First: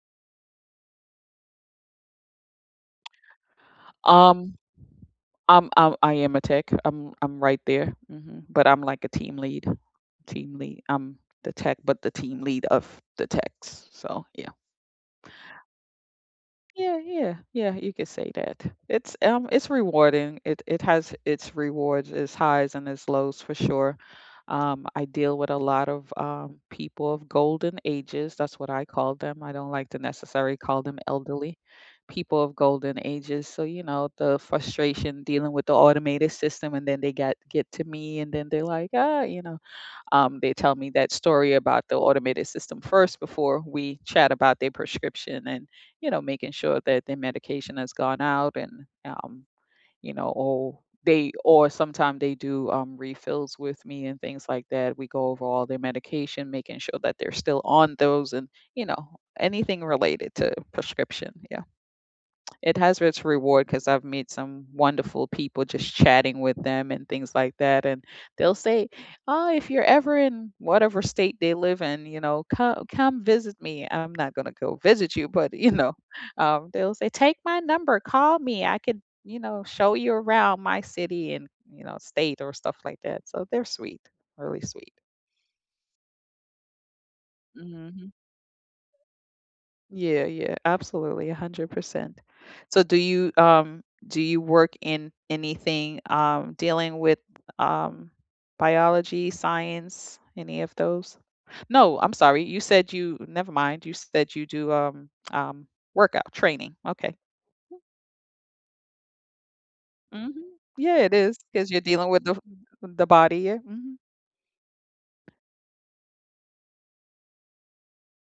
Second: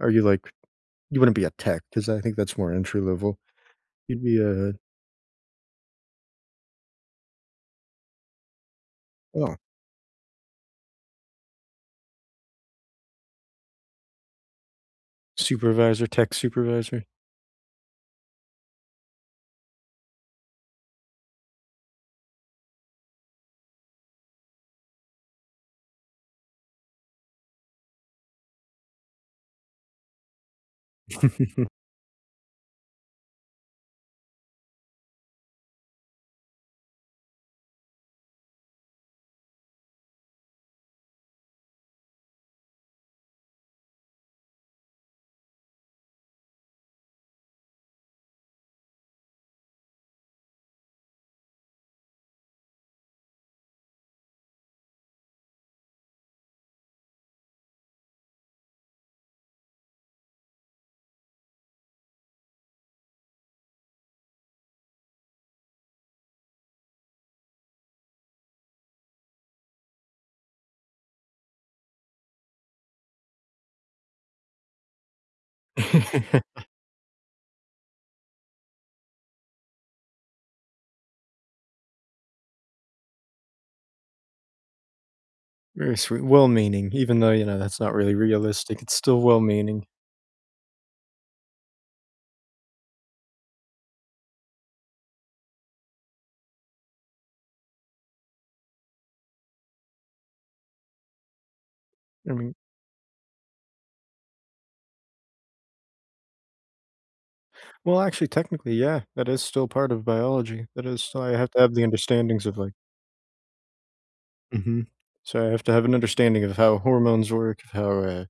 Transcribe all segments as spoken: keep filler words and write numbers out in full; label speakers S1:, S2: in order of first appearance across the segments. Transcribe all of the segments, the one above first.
S1: Are you like you wouldn't be a tech 'cause I think that's more entry level. You'd be
S2: Um,
S1: a a
S2: um um, I am a tech, I'm I'm right there, mhm, but I'm like a team
S1: [unintelligible]
S2: lead, team lead, I'm the tech, but the team lead of the techs, so yeah.
S1: Supervisor tech
S2: Yeah,
S1: supervisor.
S2: yeah, yeah, you could say that it's, um, rewarding, it it has its rewards, its highs and its lows for sure. Um, I deal with a lot of, um, people of golden ages, that's what I call them, I don't like to necessary call them elderly. People of golden ages, so, you know, the frustration dealing with the automated system and then they got get to me and then they're, like, "Ah," you know, um, they tell me that story about the automated system first before we chat about their prescription and, you know, making sure that their medication has gone out and, um, you know, oh they or sometimes they do, um, refills with me and things like that, we go over all their medication, making sure that they're still on those and, you know, anything related to prescription, yeah. It has its reward 'cause I've met some wonderful people just chatting with them and things like that and they'll say, "Oh if you're ever in" whatever state they live in, you know, "Co come visit me," I'm not gonna go visit you but you know, um, they'll say "Take my number, call me, I could, you know, show you around my city and" You know, state, or stuff like that. So, they're sweet, really sweet.
S1: Very sweet well meaning, even though, you know, that's not
S2: Mhm.
S1: really realistic, it's still well meaning.
S2: Yeah, yeah, absolutely, a hundred percent. So, do you, um, do you work in anything, um, dealing with, um, biology, science, any of those? No, I'm
S1: I
S2: sorry,
S1: mean
S2: you said you never mind, you said you do, um, um, workout training, okay.
S1: Well, actually technically, yeah, that is still part of
S2: Mhm,
S1: biology, that
S2: yeah
S1: is
S2: it
S1: why I
S2: is
S1: have to
S2: 'cause
S1: have
S2: you're
S1: the
S2: dealing with the
S1: understandings of like
S2: the body, yeah, mhm.
S1: Mhm, so, I have to have an understanding of how hormones work, of how, uh,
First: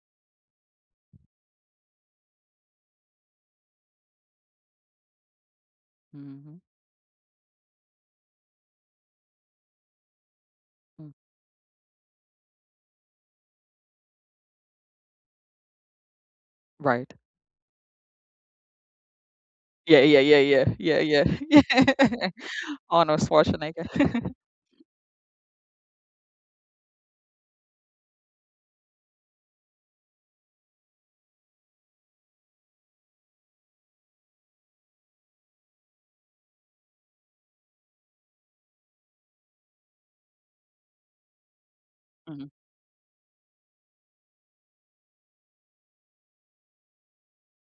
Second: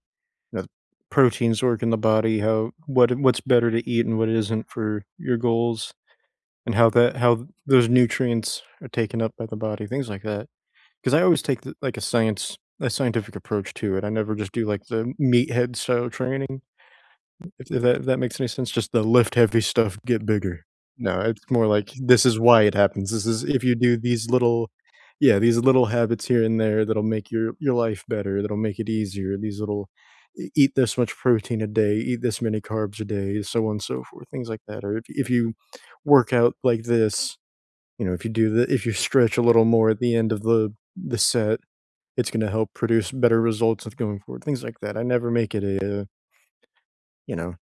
S1: the proteins work in the body, how what what's better to eat and what isn't for your goals,
S2: Mhm.
S1: and how that how those nutrients are taken up by the body, things like that.
S2: Mm.
S1: 'Cause I always take the like a science a scientific approach to it, I never just do, like, the m meathead style training.
S2: Right.
S1: If th that, that makes any sense, just the "Lift heavy stuff,
S2: Yeah, yeah,
S1: get
S2: yeah,
S1: bigger."
S2: yeah, yeah,
S1: No,
S2: yeah,
S1: it's more, like, "This
S2: yeah,
S1: is why it happens;
S2: Arnold
S1: this is if you
S2: Schwarzenegger.
S1: do these little yeah, these little habits here and there that'll make your your life better, that'll make it easier, these little e eat this much protein a day, eat this many carbs a day, so on so forth," things like that, or if you work out like this, you know if you do the if you stretch a little more at the end of the the set, it's gonna
S2: Mhm.
S1: help produce better results of going forward, things like that I never make it a, uh You know.